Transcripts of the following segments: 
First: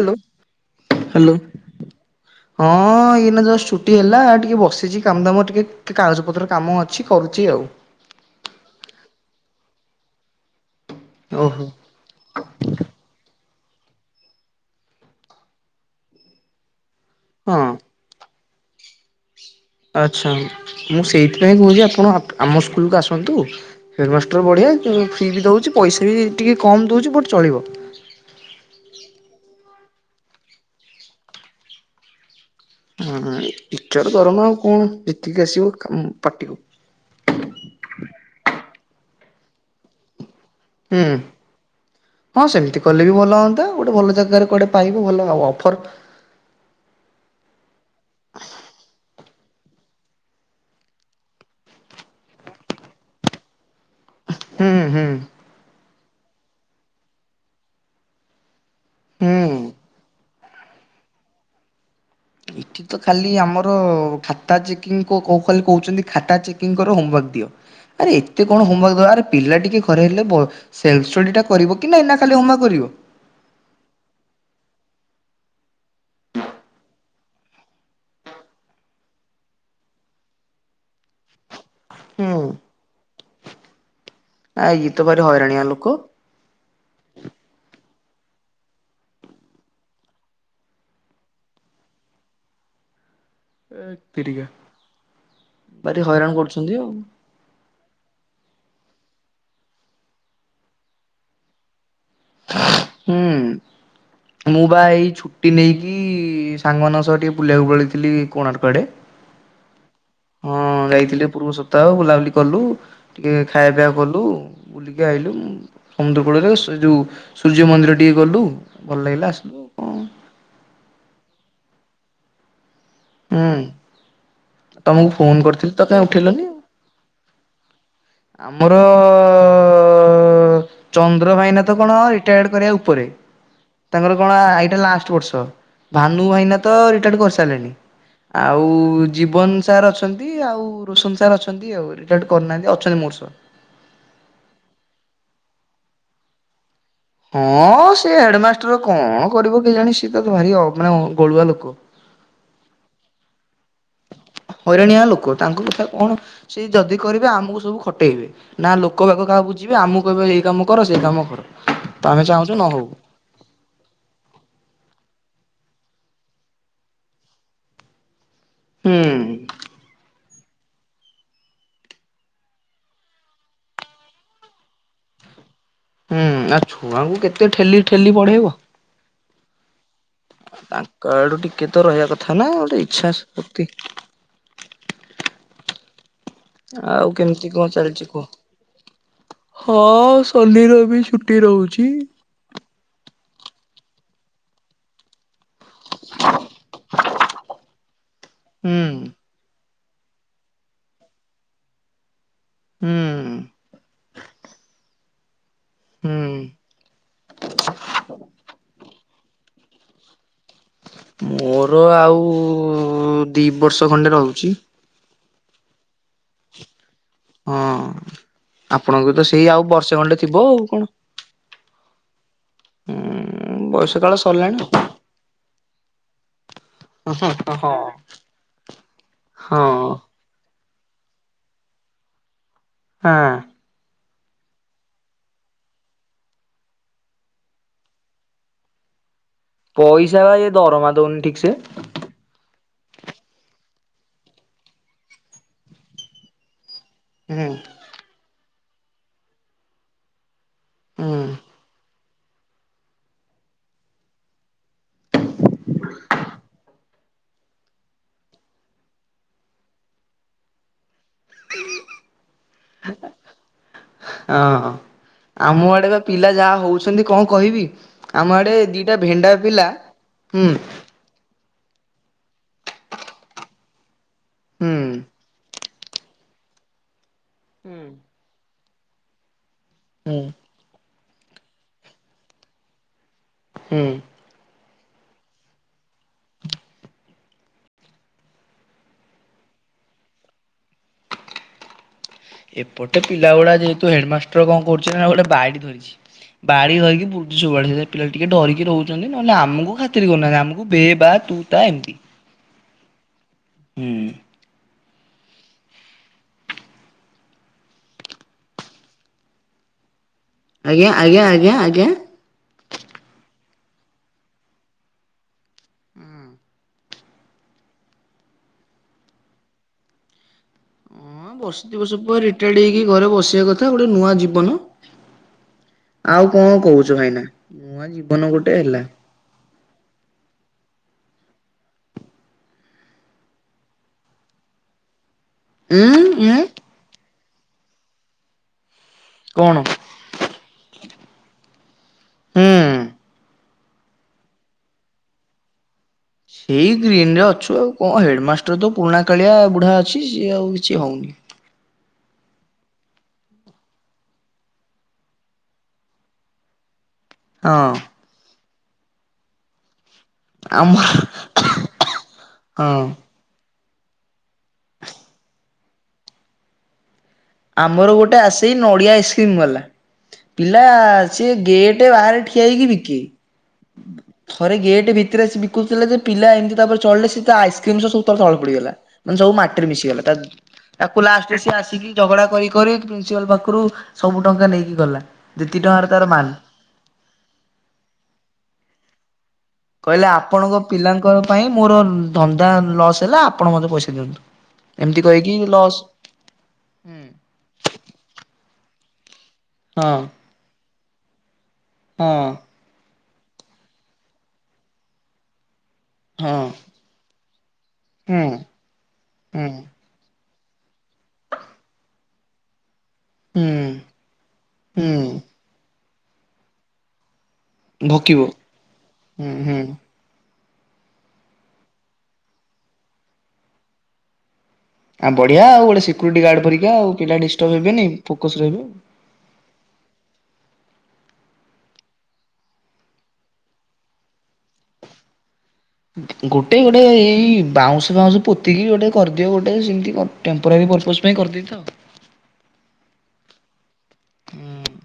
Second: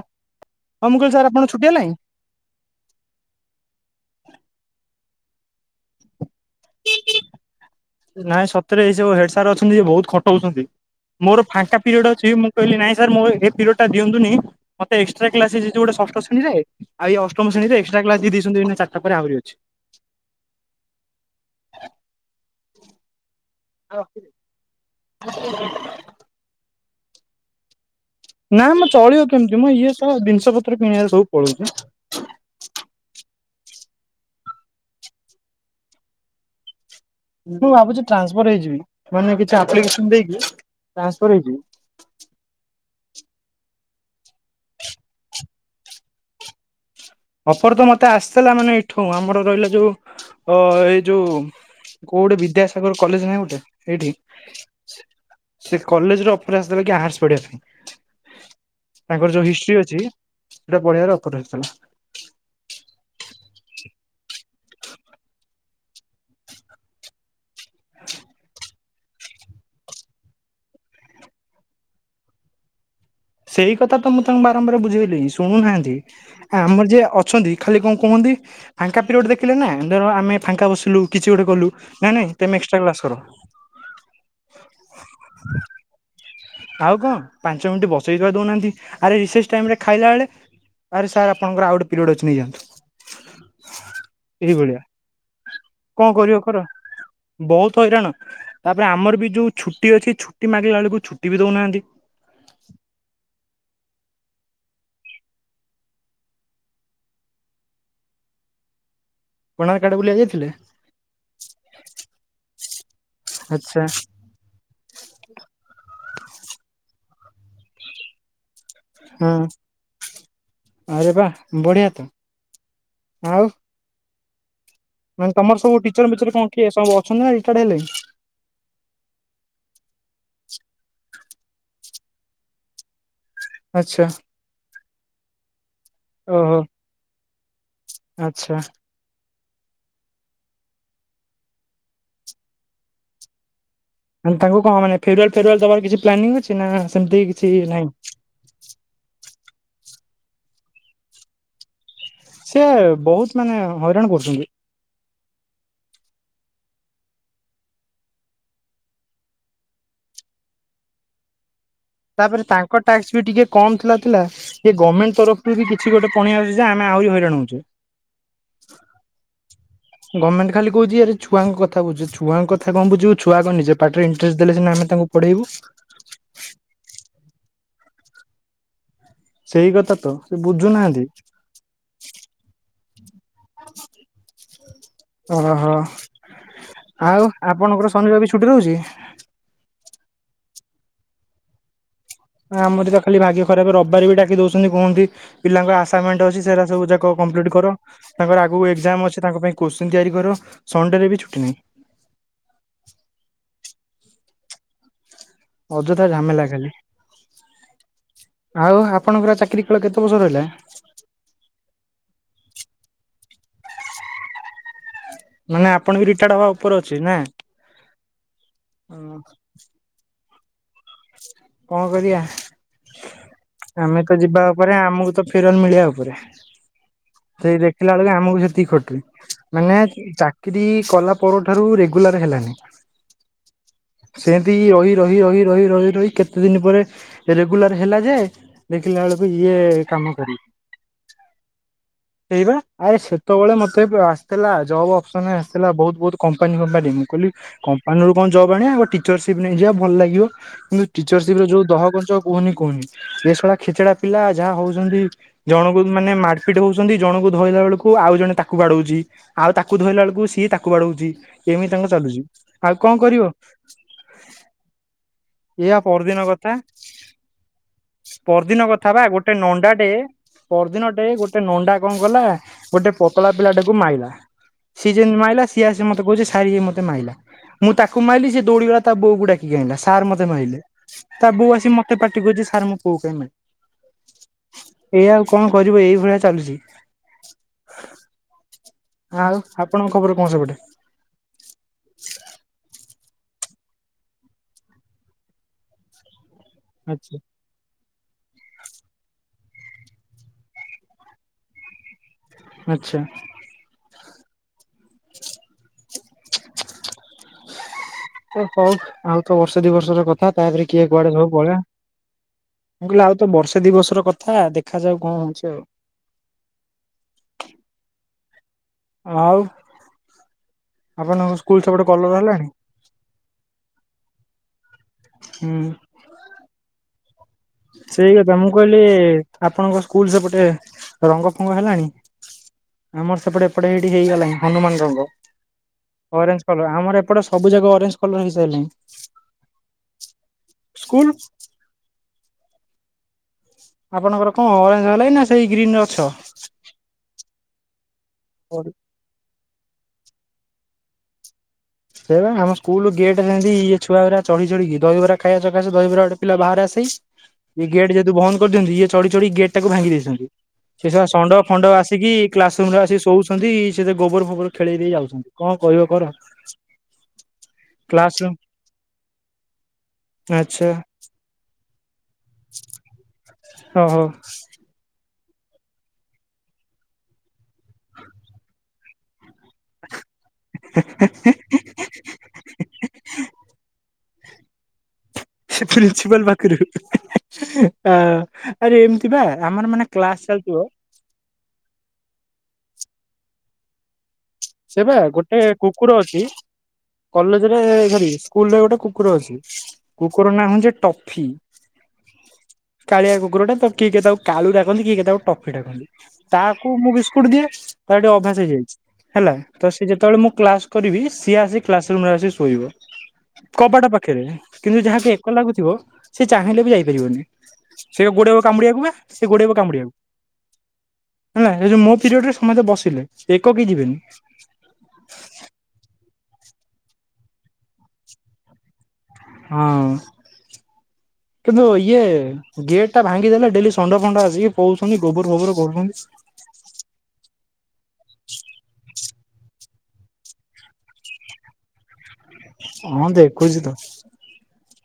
Hello. ହଁ ମୁଁ କହିଲି ସାର୍ ହାଲୋ ଆପଣ ଛୁଟି ହେଲାଣି ହଁ ଏଇ ନା ଜଷ୍ଟ ଛୁଟ ଟି ହେଲା ଟିକେ ବସିଚି କାମ ଦାମ ଟିକେ କାଗଜ ପତ୍ର କାମ ଅଛି କରୁଚି ଆଉ। ନାଇଁ ସତରେ ଏଇ ସବୁ ହେଡ ସାର୍ ଅଛନ୍ତି ବହୁତ ଖଟଉଛନ୍ତି। ମୋର ଓହୋ। ଫାଙ୍କା ପିରିୟଡ ଅଛି ମୁଁ କହିଲି ନାଇଁ ସାର୍ ମୁଁ ଏ ପିରିୟଡ ଟା ଦିଅନ୍ତୁନି ମତେ ଏକ୍ସଟ୍ରା କ୍ଲାସ ହେଇଯାଉଚି ଗୋଟେ ଷଷ୍ଠ ଶ୍ରେଣୀରେ ଆ ଏ ଅଷ୍ଟମ ହଁ ଶ୍ରେଣୀରେ ଏକ୍ସଟ୍ରା କ୍ଲାସ ଦେଇ ଦେଇଚ ନ୍ତି ଏନା ଚାରିଟା ପରେ ଆହୁରି ଅଛି। ଆଚ୍ଛା ମୁଁ ସେଇଥିପାଇଁ କହୁଚି ଆପଣ ଆପ ଆମ ସ୍କୁଲକୁ ଆସନ୍ତୁ ହେଡ ମାଷ୍ଟର ବଢିଆ ମ୍ ଫ୍ରିବି ଦଉଚି ପଇସା ବି ଟିକେ କମ୍ ଦଉଚି ଯେ ବଟ୍ ଚଳିବ। ନା ମ ଚଳିବ କେମିତି ମ ଇଏ ସଳା ଦିନିଷ ପତ୍ର କିଣିଆରେ ସବୁ ପଳଉଚୁ। ହଁ ଟିଚର ଦରମା ଆଉ କଣ ଯେତିକି ଆସିବ କା ପାଟିକୁ। ମୁଁ ଭାବୁଚି ଟ୍ରାନ୍ସଫର୍ ହେଇଯିବି ମାନେ କିଛି ଆପ୍ଲିକେସନ ଦେଇକି ହୁଁ ଟ୍ରାନ୍ସଫର ହେଇଯିବି। ହଁ ସେମିତି କଲେ ବି ଭଲ ହଅନ୍ତା ଗୋଟେ ଭଲ ଜାଗାରେ କୁଆଡେ ପାଇବୁ ଭଲ ଆଉ ଅଫର ଅଫର ତ ମତେ ଆସିଥିଲା ମାନେ ଏଠୁଁ ଆମର ରହିଲା ଯୋଉ ଅ ଏଇ ଯୋଉ କୋଉ ଗଟେ ବିଦ୍ୟାସାଗର କଲେଜ ନାହିଁ ଗୋଟେ? ଏଇଠି ହୁଁ ହୁଁ ସେ କଲେଜରେ ଅଫର ଆସିଥିଲା କି ଆର୍ସ ପଢ଼େବା ପାଇଁ। ତାଙ୍କର ଯୋଉ ହୁଁ। ହିଷ୍ଟ୍ରି ଅଛି ସେଟା ପଢ଼େଇଆର ଅଫର ଆସିଥିଲା। [unintelligible] ଖତା ଚକିଂ କୋ କୋ ଖାଲି କହୁଚନ୍ତି ଖାତା ଚେକିଂ କର ହୋମୱାର୍କ ଦିଅ। ଆରେ ଏତେ କଣ ହୋମୱାର୍କ ଆରେ ପିଲା ଟିକେ ଘରେ ହେଲେ ବ ସେଲଷ୍ଟଡି ଟା କରିବ କି ନାଇଁ ନା ଖାଲି ହୋମୱର୍କ କରିବ। ସେଇ କଥା ତ ମୁଁ ତାଙ୍କୁ ବାରମ୍ବାର ବୁଝେଇଲି ଶୁଣୁନାହାନ୍ତି ଆ ଆମର ଯିଏ ଅଛନ୍ତି ଖାଲି କଣ କୁହୁଅନ୍ତି ଫାଙ୍କା ପିରିୟଡ ଦେଖିଲେ ନା ଧର ଆମେ ଫାଙ୍କା ବସିଲୁ କିଛି ଗୋଟେ କଲୁ ନାଇଁ ନଇ ହୁଁ। ତମେ ଏକ୍ସଟ୍ରା କ୍ଲାସ କର। ଆ ଇଏତ ଭାରି ହଇରାଣିଆ ଲୋକ। ଆଉ କଣ ପାଞ୍ଚ ମିନିଟ ବସେଇ ତ ଦଉନାହାନ୍ତି ଆରେ ରିଶେଷ ଟାଇମ୍ ରେ ଖାଇଲା ବେଳେ ଆରେ ସାର୍ ଆପଣଙ୍କର ଆଉ ଗୋଟେ ପିରିୟଡ ଅଛି ନେଇଯାଆନ୍ତୁ। ହେ ତିରିକା ଏଇଭଳିଆ। ଭାରି ହଇରାଣ କରୁଛନ୍ତି ଆଉ। ତ ହଇରାଣ ତାପରେ ଆମର ବି ଯୋଉ ଛୁଟି ଅଛି ଛୁଟି ମାଗିଲା ବେଳକୁ ଛୁ ଟି ବି ଦଉନାହାନ୍ତି। ହୁଁ ମୁଁ ବା ଏଇ ଛୁଟି ନେଇକି ସାଙ୍ଗମାନାନଙ୍କ ସହ ଟିକେ ବୁଲିବାକୁ ପଳେଇଥିଲି କୋଣାର୍କ ଆଡେ। [unintelligible] ଯାଇଥିଲେ ହଁ ଯାଇଥିଲି ପୂର୍ବ ସପ୍ତାହ ବୁଲାବୁଲି କଲୁ ଟିକେ ଖାଇବା ଆଚ୍ଛା ପିଇବା କଲୁ ବୁଲିକି ଆଇଲୁ ସମୁଦ୍ର କୂଳରେ ସେ ଯୋଉ ସୂର୍ଯ୍ୟ ମନ୍ଦିର ଟିକେ ଗଲୁ ଭଲ ଲାଗିଲା ହଁ ଆସିଲୁ ଆଉ ଆରେ ବା ବଢ଼ିଆ ତ। ଆଉ ହୁଁ। ତମକୁ ଫୋନ ମାନେ ତମର କରିଥିଲି ସବୁ ତ କାହିଁ ଟିଚର ମିଚର ଉଠେଇଲନି କଣ କି ସବୁ ଅଛନ୍ତି ନା ଏଇ ରିଟାର୍ଡ଼ ହେଲେଣି? ଆମର ଅ ଚନ୍ଦ୍ର ଭାଇନା ତ କଣ ରିଟାୟାର୍ଡ କରିବା ଉପରେ ଆଚ୍ଛା ତାଙ୍କର କଣ ଆଇଟା ଲାଷ୍ଟ ବର୍ଷ। ଭାନୁ ଓହୋ ଭାଇନା ତ ରିଟାୟାର୍ଡ କର ସାଲେଣି। ଆଚ୍ଛା ଆଉ ଯିବ ଭୁବନ ସାର୍ ଅଛନ୍ତି ଆଉ ରୋଶନ ସାର୍ ଅଛନ୍ତି ଆଉ ରୀଟାଟ୍ କରିନାହାନ୍ତି ଅ ଛନ୍ତି ମୋରଷ ତାଙ୍କୁ କଣ ମାନେ ଫେରୁୱଲ ଫେରୁୱାଲ ଦବାର କିଛି ପ୍ଲାନିଂ ଅଛି ନା ସେମିତି କିଛି ନାହିଁ? ହଁ ସେ ହେଡମାଷ୍ଟର କଣ କରିବ କେ ଜାଣି ସିଏ ତାକୁ ଭାରି ଅ ମାନେ କଁ ଗଳୁଆ ଲୋକ। ସେ ବହୁତ ମାନେ ହଇରାଣ କରୁଚନ୍ତି। ହଇରାଣିଆ ଲୋକ ତାଙ୍କ କଥା କଣ ସେ ଯଦି କରିବେ ଆମକୁ ସବୁ ଖଟେଇବେ ନା ଲୋକ ବାକ କାହା ବୁଝିବେ ଆମକୁ କହିବେ ଏଇ କାମ କର ସେ କାମ କର ତ ଆମେ ତାପରେ ଚାହୁଁଛୁ ନ ତାଙ୍କ ହଉ ଟ୍ୟାକ୍ସ ବି ଟିକେ କମ ଥିଲା ଥିଲା ସେଏ ଗମେଣ୍ଟ ତରଫରୁ କିଛି ଗୋଟେ ପଣି ଆଉଚି ଯେ ଆମେ ଆହୁରି ହଇରାଣଉଚୁ। ହୁଁ। ଗମେଣ୍ଟ ଖାଲି କହୁଛି ଆରେ ଛୁଆ ଙ୍କ କଥା ବୁଝ ଛୁଆଙ୍କ ଙ୍କ କଥା କଣ ବୁଝିବୁ ଛୁଆ ଆଗ ନିଜେ ପାଠରେ ଇଣ୍ଟରେଷ୍ଟ ଦେଲେ ଆମେ ତାଙ୍କୁ ପଢେଇବୁ। ହୁଁ ଆଉ ଛୁଆଙ୍କୁ କେତେ ଠେଲି ଠେଲି ପଢେଇବ। ସେଇ କଥା ତ ସେ ବୁଝୁନାହାନ୍ତି ତାଙ୍କ ଆଡୁ ଟିକେ ତ ରହିବା କଥା ନା ଗୋଟେ ଇ ଛାସ ଓହୋ। ଆଉ କେମିତି କଣ ଆପଣଙ୍କର ଚାଲିଛି ଶନି କୁହ? ରବି ଛୁଟି ରହୁଛି? ହଁ ଶନି ରବି ଛୁଟି ରହୁଛି। ଆମରି ଯା ଖାଲି ଭାଗ୍ୟ ଖରାପ ରବିବାର ବି ଡାକି ଦଉସନ୍ତି କହୁସନ୍ତି ପିଲାଙ୍କ ଆସାମେଣ୍ଟ ଅଛି ସେରା ସବୁ ଯାଙ୍କ କମ୍ପ୍ଲିଟ କର। ତାଙ୍କର ଆଗକୁ ହୁଁ ଏକ୍ଜାମ ଅଛି ତାଙ୍କ ପାଇଁ କୋଶ୍ଚିନ୍ ତିଆରି କର ସଣ୍ଡେରେ ବି ଛୁଟି ନାହିଁ। ହୁଁ। ଅଯଥା ହୁଁ। ଝାମେଲା ଖାଲି ଆଉ ଆ - ଆପଣଙ୍କର ଚାକିରି କାଳ କେତେ ବର୍ଷ ରହିଲା? ମୋର ଆଉ ଦି ବର୍ଷ ଖଣ୍ଡେ ରହୁଛି। ମାନେ ଆ ହଁ ଆପଣଙ୍କୁ ତ ସେଇ ଆଉ ବର୍ଷେ ଖଣ୍ଡେ ଥିବ ଆଉ କଣ କଣ କରିବା ହୁଁ ବୟସ ଆମେ କାଳ ତ ଯିବା ସରିଲାଣି ଉପରେ ଆମକୁ ତ ଫେରନ୍ ମିଳିବା ଉପରେ ହଁ ସେଇ ଦେଖିଲା ବେଳକୁ ଆମକୁ ସେତିକି ଖଟିଲି ମାନେ ହଁ। ଚାକିରି କଲା ପରଠାରୁ ରେଗୁଲାର ହେଲାନି। ହଁ। ସେମିତି ରହି ରହି ରହି ରହି ରହି ରହି କେତେ ଦିନ ପରେ ରେଗୁଲାର ହେଲା ଯେ ଦେଖିଲା ବେଳୁ ପଇସା ବା ଯେ ଦରମା ଦନ ଠିକ ସେ ସେଇବା ଆରେ ସେତେବେଳେ ମତେ ଆସିଥିଲା ଜବ୍ ଅପ୍ସନ ଆସିଥିଲା ବହୁତ ବହୁତ କମ୍ପାନୀ ଫମ୍ପାନୀ ମୁଁ କହିଲି ହୁଁ କମ୍ପାନୀରୁ କଣ ଜବ ଆଣିବା ବଟ ଟିଚରସିପ ନେଇଯିବା ଭଲ ଲାଗିବ। ହୁଁ ଟିଚରସିପ୍ ରେ ଯୋଉ ଦହ ଗଞ୍ଚ କୁହନି କୁହନି ଏ ସଳା ଖେଚେଡା ପିଲା ଯାହା ହଉଚନ୍ତି ଜଣଙ୍କୁ ମାନେ ମାଡ଼ପିଟ ହଉଚନ୍ତି ଜଣଙ୍କୁ ଧଇଲା ବେଳକୁ ଆଉ ଜଣେ ତାକୁ ବାଡୋଉଚି ଆଉ ତାକୁ ଧୋଇଲା ବେଳକୁ ସିଏ ତାକୁ ବାଡୋଉଚି। କେମିତି ତାଙ୍କ ଚାଲୁଚି ଆଉ କଣ କରିବ। ହଁ। ଆମ ଏଇଆ ଆଡେ ବା ପରଦିନ ପିଲା କଥା ଯାହା ହଉଛନ୍ତି କଣ କହିବି ଆମ ଆଡେ ପରଦିନ କଥା ଦିଟା ବା ଭେଣ୍ଡା ଗୋଟେ ପିଲା ହୁଁ। ଅଣ୍ଡା କଣ କଲା ଗୋଟେ ପତଳା ପିଲାଟାକୁ ମାଇଲା। ହୁଁ ସିଏ ଯେମିତି ମାଇଲା ସି ସିଏ ଆସିକି ମତେ କହୁଚି ସାର ଇଏ ମତେ ମାଇଲା। ମୁଁ ତାକୁ ମାରିଲି ସେ ଦୌଡ଼ିଗଲା ତା ବଉକୁ ଡାକି କି ଆଣିଲା। ସାର୍ ହୁଁ ମତେ ମାଇଲେ। ତା ବୋଉ ଆସି ମତେ ପାଟିକରୁଚି ସାର ମୋ ପୁଅ କୁ କାଇଁ ମାଇଲ। ହୁଁ। ଏୟା ଆଉ କଣ କରିବ ଏଇ ଭଳିଆ ଚାଲୁଛି। ଆଉ ଆପଣଙ୍କ ଖବର କଣ ସେପଟେ। ଏପଟ ଏ ପିଲ ଗୁଡା ଯେହେତୁ ହେଡମାଷ୍ଟର କଣ କରୁଚି ନା ଗୋଟେ ବାଡି ଧରିଚି। ବାଡ଼ି ଧରିକି ବୁଲୁଚି ସବୁଆଡେ ସେ ପିଲା ଟିକେ ଡରିକି ରହୁଛନ୍ତି ନହେଲେ ଆମକୁ ଖାତିରି କରୁନାହାନ୍ତି ଆମକୁ ବେ ବା ତୁ ତା ଏମିତି। ଆଚ୍ଛା। ହୁଁ। [unintelligible] ତ ସଉ ଆଉ ତ ବର୍ଷ ଦି ବର୍ଷର କଥା ତାପରେ କିଏ ଆଜ୍ଞା କୁଆଡେ ଆଜ୍ଞା ସବୁ ଆଜ୍ଞା ପଳେଇବା ଆଜ୍ଞା। ମୁଁ କହିଲି ଆଉ ତ ବର୍ଷ ତ ଦିବସର କଥା ଦେଖାଯାଉ କଣ ହେଉଛି ଆଉ। ହୁଁ। ଆଉ ହଁ ଆପଣଙ୍କ ସ୍କୁଲ ବର୍ଷ ଦ ସେପଟେ ବର୍ଷ କଲର ପରେ ହେଲାଣି? ରିଟାୟାର୍ଡ ହେଇକି ଘରେ ବସିବା କଥା ଗୋଟେ ନୂଆ ଜୀବନ ହୁଁ। ଆଉ କଣ କହୁ। ଛ ଭାଇନା। ନୂଆ ସେଇ ଜୀବନ କଥା ମୁଁ ଗୋଟେ କହିଲି ହେଲା ଆପଣଙ୍କ ସ୍କୁଲ ସେପଟେ ରଙ୍ଗ ଫଙ୍ଗ ହେଲାଣି ଆମର ସେପଟେ ଏପଟେ ସେଇଠି ହେଇଗଲାଣି ହନୁମାନ ରଙ୍ଗ। ଉଁ ଉଁ ଅରେଞ୍ଜ କଲର ଆମର ଏ ଏପଟ ସବୁା ଅରେଞ୍ କଲର ହେଇସାରିଲଣି। କଣ ସ୍କୁଲ ହୁଁ। ଆପଣଙ୍କର କଣ ଅରେଞ୍ଜ ହେଲାଇଁ ନା ସେଇ ଗ୍ରୀନରେ ଅଛ? ସେଇ ଗ୍ରୀନ ରେ ଅଛୁ ଆଉ। କଣ ହେଡମାଷ୍ଟର ତ ପୁରୁଣା କାଳିଆ ବୁଢା ଅଛି। କି ଆଉ କିଛି ହଉନି। ସେଇ ବା ଆମ ସ୍କୁଲ ଗେଟ ସେମିତି ଏ ଛୁଆ ଗୁଡା ଚଢି ଚଢି କି ଦହି ବରା ଖାଇବା ସକାଶେଦହି ବରା ଗୋଟେ ପିଲା ବାହାର ଆସି ଏ ହଁ ଗେଟ ଜେହେତୁ ବନ୍ଦ କରିଛନ୍ତି ଏ ଚଢି ଚଢି ଗେଟ ଟାକୁ ଭାଙ୍ଗି ଦେଇଛନ୍ତି। ସେ ଆମର ଷଣ୍ଢ ଫଣ୍ଡ ଆସିକି କ୍ଲାସ ରୁମ ରେ ହଁ। ଆସିିକି ଶୋଉଛନ୍ତି। ସେ ଗୋବର ଫୋବର ଖେଳେଇ ଦେଇ ଯାଉଛନ୍ତି କଣ କହିବ କର। ଆମର କ୍ଲାସ ଗୋଟେ ରୁମ୍ ଆସେଇ ନଡିଆ ଆଇସ୍କ୍ରିମ ବାଲା ପିଲା ଆଚ୍ଛା ସିଏ ଗେଟ ବାହାରେ ଠିଆ ହେଇକି ବିକେ ଓହୋ। ଥରେ ଗେଟ ଭି ରେ ଆସି ବିକୁଥିଲେ ଯେ ପିଲା ଏମିତି ତାପରେ ଚଢିଲେ ସେ ତା ଆଇସ୍କ୍ରିମ ସହ ସବୁ ତାର ତଳେ ପଡ଼ିଗଲା ମାନେ ସବୁ ମାଟିରେ ମିଶିଗଲା ତା ତାକୁ ଲାଷ୍ଟରେ ସିଏ ଆସିକି ପ୍ରିନ୍ସିପାଲ ପାଖରୁ ସବୁ ଟଙ୍କା ନେଇକି ଗଲା ଦତିି ସେ ଟଙ୍କାର ତାର ପ୍ରିନ୍ସିପାଲ ମାଲ ପାଖରୁ ଆ ଆରେ ଏମିତି ବା ଆମର ମାନେ କହିଲେ କ୍ଲାସ ଚାଲିଥିବ ଆପଣଙ୍କ ପିଲାଙ୍କ ପାଇଁ ମୋର ଧନ୍ଦା ଲସ୍ ହେଲା ଆପଣ ମୋତେ ପଇସା ଦିଅନ୍ତୁ। ସେ ବା ଏମିତି କହିକି ଗୋଟେ ଲସ୍ କୁକୁର ଅଛି ହଁ କଲେଜ ରେ ଧରି ସ୍କୁଲରେ ଗୋଟେ କୁକୁର ଅଛି। ହଁ କୁକୁର ନାଁ ହଉଚି ଟ ପକ୍ଷୀ ହଁ। କଳିଆ କୁକୁରଟା ତ କିଏ କେତ ତାକୁ କାଳ ଡାକନ୍ତି କିଏ କେ ତାକୁ ଟଫି ଡ଼ାକନ୍ତି। ହଁ ତାକୁ ମୁଁ ବିସ୍କୁଟ ଦିଏ ତା ଟିକେ ହୁଁ ଅଭ୍ୟାସ ହେଇଯାଇଛି। ହୁଁ ତ ସେ ଯେତେବେଳେ ମୁଁ କ୍ଲାସ କରିବି ସିଏ ଆସି କ୍ଲାସ ରୁମ ରେ ଆସି ଶୋଇବ ହୁଁ। କବାଟ ପାଖରେ କିନ୍ତୁ ଯାହାକି ହୁଁ ଏକ ଲାଗୁଥିବ। ସେ ଚାହିଁଲେ ବି ଯାଇପାରିବନି। ସେ ଭୋକିବ ଗୋଡେଇବ କାମୁଡ଼ି ଆକୁ ବା ହୁଁ ସେ ଗୋଡେଇବ ହୁଁ କାମୁଡ଼ି ଆକୁ ହେ ଏ ଯୋଉ ମୋ ପିରିୟଡ ରେ ସମସ୍ତେ ବସିଲେ ଏକକ ଯିବେନି ଆ ବଢିଆ ଆଉ ଗୋଟେ ସିକ୍ୟୁରିଟି ଗାର୍ଡ ପରୀକା ଆଉ ପିଲା ଡିଷ୍ଟର୍ବ ହେବେନି ଫୋକସ ରହିବ ଆଉ ହଁ କିନ୍ତୁ ଇଏ ଗେଟ ଟା ଭାଙ୍ଗିଦେଲେ ଡେଲି ଫଣ୍ଡ ଆଏ କହୁଉଛନ୍ତି ଗୋବର ଫୋବର କରୁଛନ୍ତି। ଗୋଟେ ଗୋଟେ ଏଇ ବାଉଁଶ ଫାଉଁଶ ପୋତିକି ଗୋଟେ କରିଦିଅବ ଗୋଟେ ସେମତି ଟେମ୍ପରାରୀ ପର୍ପୋଜ ପାଇଁ କରିଦେଇଥ। ହଁ ଦେଖୁଚି ତ। ହୁଁ।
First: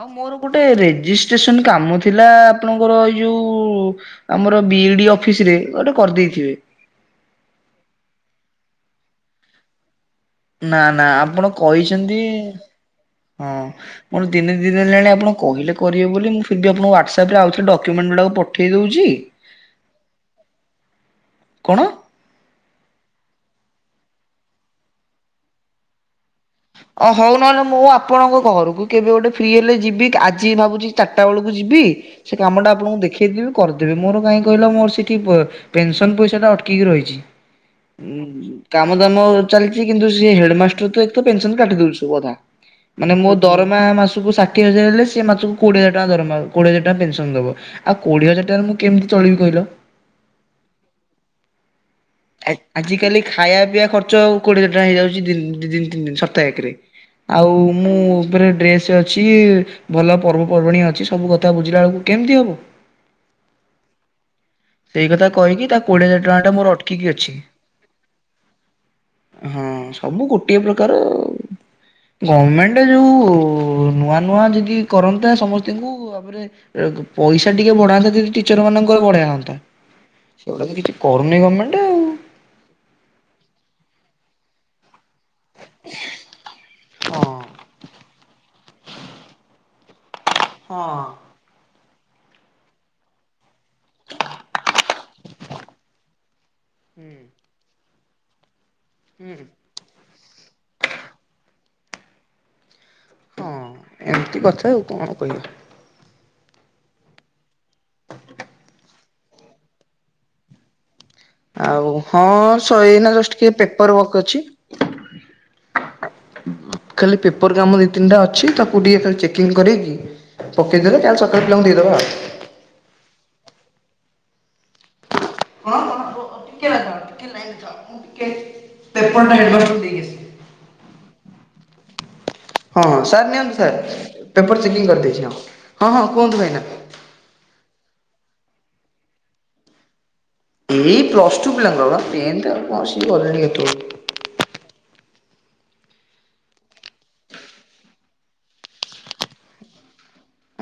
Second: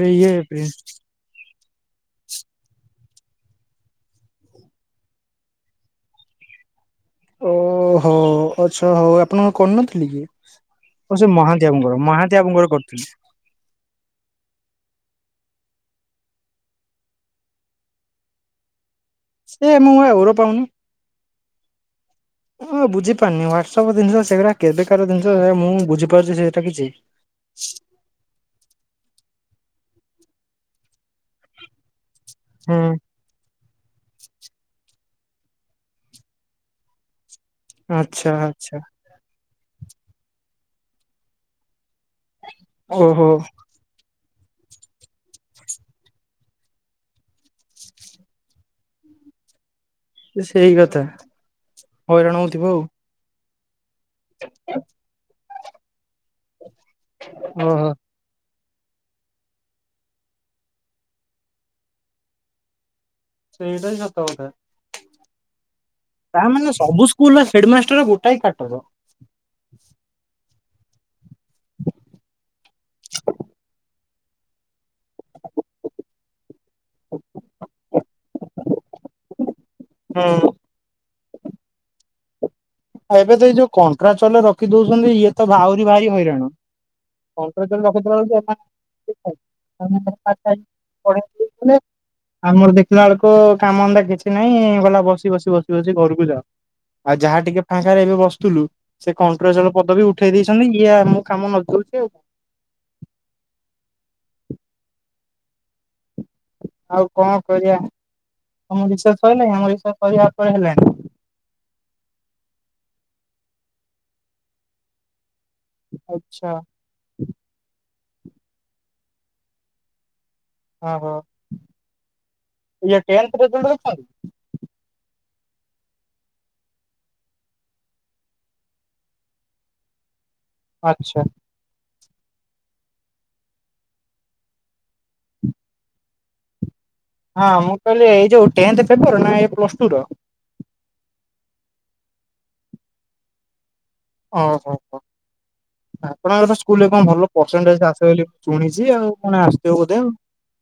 ଆଉ ଇଏ ମୋର ଗୋଟେ ରେଜିଷ୍ଟ୍ରେସନ କାମ ଥିଲା ଆପଣଙ୍କର ଏଇ ଯୋଉ ଆମର ବିଇଡି ଅଫିସରେ ଗୋଟେ କରିଦେଇଥିବେ। ଓହୋ ଆଚ୍ଛା ହୋଉ ଆପଣ କଣ କରିନଥିଲେ କି? ନାଁ ନାଁ ଓ ସେ ଆପଣ ମହାନ୍ତି ବାବୁଙ୍କର କହିଚନ୍ତି। ମହାନ୍ତି ବାବୁଙ୍କର କରିଥିଲି ହଁ କଣ ଦିନେ ଦି ଦିନ ହେଲାଣି ଆପଣ କହିଲେ କରିବେ ବୋଲି। ମୁଁ ଫିରବି ଆପଣଙ୍କୁ ହ୍ୱାଟ୍ଆପ୍ ରେ ଆଉଥରେ ଡାକ୍ୟୁମେଣ୍ଟ ଗୁଡାକ ପଠେଇ ଦୋଉଚି। ସେ ମୁଁ ବା ଓର ପାଉନି। କଣ? କଣ ଏ ବୁଝି ପାରୁନି ହ୍ୱାଟ୍ସ ସବୁ ଜିନିଷ ସେଗୁରା କେବେକାର ସେ ମୁଁ ବୁଝିପାରୁଚି ଯେ ଅ ହଉ ନହେଲେ ମୁଁ ଆପଣଙ୍କ ଘରକୁ କେବେ ଗୋଟେ ଫ୍ରି ହେଲେ ଯିବି। ଆଜି ଭାବୁଚି ଚାରିଟା ବେଳକୁ ଯିବି। ସେ କାମଟା ହୁଁ ଆପଣଙ୍କୁ ଦେଖେଇଦେବି। କରିଦେବି। ମୋର କାହିଁ କହିଲା ମୋର ସେଠି ପେନସନ ପଇଷାଟା ଅଟକିକି ରହିଚି। ଉଁ ଆଚ୍ଛା ହୁଁ ଆଚ୍ଛା କାମ ଦାମ ଚାଲିଚି କିନ୍ତୁ ସେ ହେଡମାଷ୍ଟର ତ [unintelligible] ପେନସନ କାଟି ଦୋଉଚୁ ଅଧା। ମାନେ ଓହୋ ମୋ ଦରମା ମାସକୁ ସା ଷାଠିଏ ହଜାର ହେଲେ ସେ ମାସକୁ କୋଡିଏ ହଜାର ଟଙ୍କା ଦରମା କୋଡିଏ ହଜାର ଟଙ୍କା ପେନସନ ଦବ। ଆଉ କୋଡିଏ ହଜାର ଟଙ୍କାରେ ମୁଁ କେମିତି ଚଳିବି କହିଲ? ସେଇ କଥା। ହଇରାଣ ହେଉଥିବ ଆଉ। ଖାଇଆ ପିଆ ଖର୍ଚ୍ଚ ର୍ଚ୍ଚ ଆଉ କୋଡିଏ ଟଙ୍କା ହେଇଯାଉଚି ଦିନକୁ ଦି ଦିନ ତିନ ଦିନ ସପ୍ତାହକରେ ଆଉ ଓହୋ ମୁଁ ଫେରେ ଡ୍ରେସ୍ ଅଛି ଭଲ ପର୍ବପର୍ବାଣ ଅଛି ସବୁ କଥା ବୁଝିଲା ବେଳକୁ କେମତି ହବ। ସେଇଟ ହିଁ ସତ କଥା। ସେଇ କଥା କହିକି ତାକୁ ତା ମାନେ ସବୁ ସ୍କୁଲର ହେଡମାଷ୍ଟର ଗୋଟଏ କାଟର। ହଁ ସବୁ ଗୋଟିଏ ପ୍ରକାର ଆଉ। ଗମେଣ୍ଟ ଯୋଉ ନୂଆ ନୂଆ ଯଦି କରନ୍ତା ସମସ୍ତଙ୍କୁ ତାପରେ ଏ ପଇସା ଟିକେ ବଢାନ୍ତା ଯଦି ଟିଚର ମାନଙ୍କର ବଢ ହୁଁ। ସେଗୁଡା ତ କିଛି କରୁନି ଗମେଣ୍ଟ ଆଉ। ଏବେ ତ ଏଇ ଯୋଉ କଣ୍ଟ୍ରାଚଆଲ ରଖି ଦଉଚନ୍ତି ଇଏ ତ ଭହୁରି ଭାରି ହଇରାଣ ଆଉ କଣ୍ଟ୍ରାଚଆଲ ରଖୁଥିଲା ବେଳକୁ ହଁ [unintelligible] [unintelligible] ଆମର ଦେଖିଲା ବେଳକୁ କାମ ଅନ୍ଦା କିଛି ନାହିଁ ଗଲା ବସି ବସି ବସି ବସି ଘରକୁ ଯାଅ। ଆଉ ଯାହା ଟିକେ ରେ ଏବେ ବସୁଥିଲୁ ସେ କଣ୍ଟ୍ରାଚୁଆଲ ପଦବି ଉଠେଇ ଦେଇଛନ୍ତି। ଇଏ ମୁଁ କାମ ନଦି ଦଉଛି [unintelligible] ହଁ ଏମିତି କଥା ଆଉ କଣ କହିବି। ଆଉ କଣ କରିବା ତମ ବିଷୟରେ ସରିଲାଣି ଆମ ବିଷୟ ସରିବା ଉପରେ ହେଲାଣି। ଆଉ ହଁ ସୋଇନା ଜଷ୍ଟ କି ପେପର ୱକ ଅଛି। ଆଚ୍ଛା ଖାଲି ପେପର କାମ ରେ ତିନିଟା ଅଛି ତାକୁ ଟିକେ ତା ଚେକିଂ କରକି ପକେଇଦବେ ଓହୋ କାଲି ସକାଳେ ପିଲାଙ୍କୁ ଦେଇଦବା ଇଏ ଟେନ୍ଥ ରେଜଲ୍ଟ ରଖିଛନ୍ତି [unintelligible] ଆଚ୍ଛା। ହଁ ସାର୍ ନିଅନ୍ତୁ ସାର୍ ପେପର ଚେକିଂ କରିଦେଇଚି ହଁ ହଁ ହଁ କୁହନ୍ତୁ ଭାଇନା। ହଁ ମୁଁ କହିଲି ଏଇ ଯୋଉ ଟେନ୍ଥ ପେପର ନା ପ୍ଲସ ଟୁ ର? ଏଇ ପ୍ଲସ୍ ଟୁ ପିଲାଙ୍କର ବା ଟେନ୍ଥ ବସିକି ଗଲେଣି କେତେବେଲୁ। ଓହୋ ହୋ ଆପଣଙ୍କର ସ୍କୁଲ ରେ କଣ ଭଲ ପରସେଣ୍ଟଟେଜ ଆସେ ବୋଲି ମୁଁ ଶୁଣିଚି ଆଉ କଣ ଆସିଥିବ ବୋଧେ ଆଉ।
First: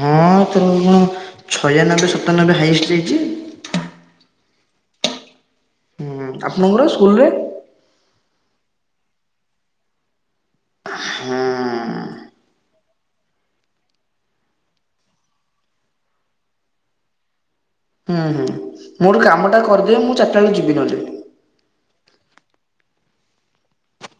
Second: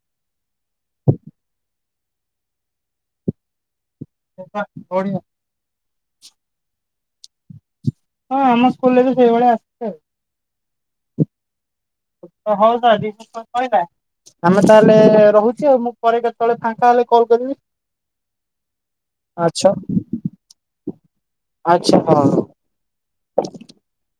ହଁ ତା ନହେଲେ ହାଇଷ୍ଟ ହେଇଚି। [unintelligible] ହୁଁ ଆପଣଙ୍କର ସ୍କୁଲରେ ହଁ ଆମ ସ୍କୁଲରେ ତ ସେଇଭଳିଆ ଆସିଛି ଆଉ ହୁଁ। ହଉ [unintelligible] ସଇଲା ଆମେ ତାହେଲେ ରହୁଛି ଆଉ ମୁଁ ପରେ କେତେବେଳେ ଫାଙ୍କା ହେଲେ କଲ କରିବେ। ହୁଁ ହୁଁ ମୋର କାମ ଟା କରିଦେଏ ମୁଁ ଚାରି ଟା ବେଳକୁ ଯିବି ନ ଦେବି। ହଁ।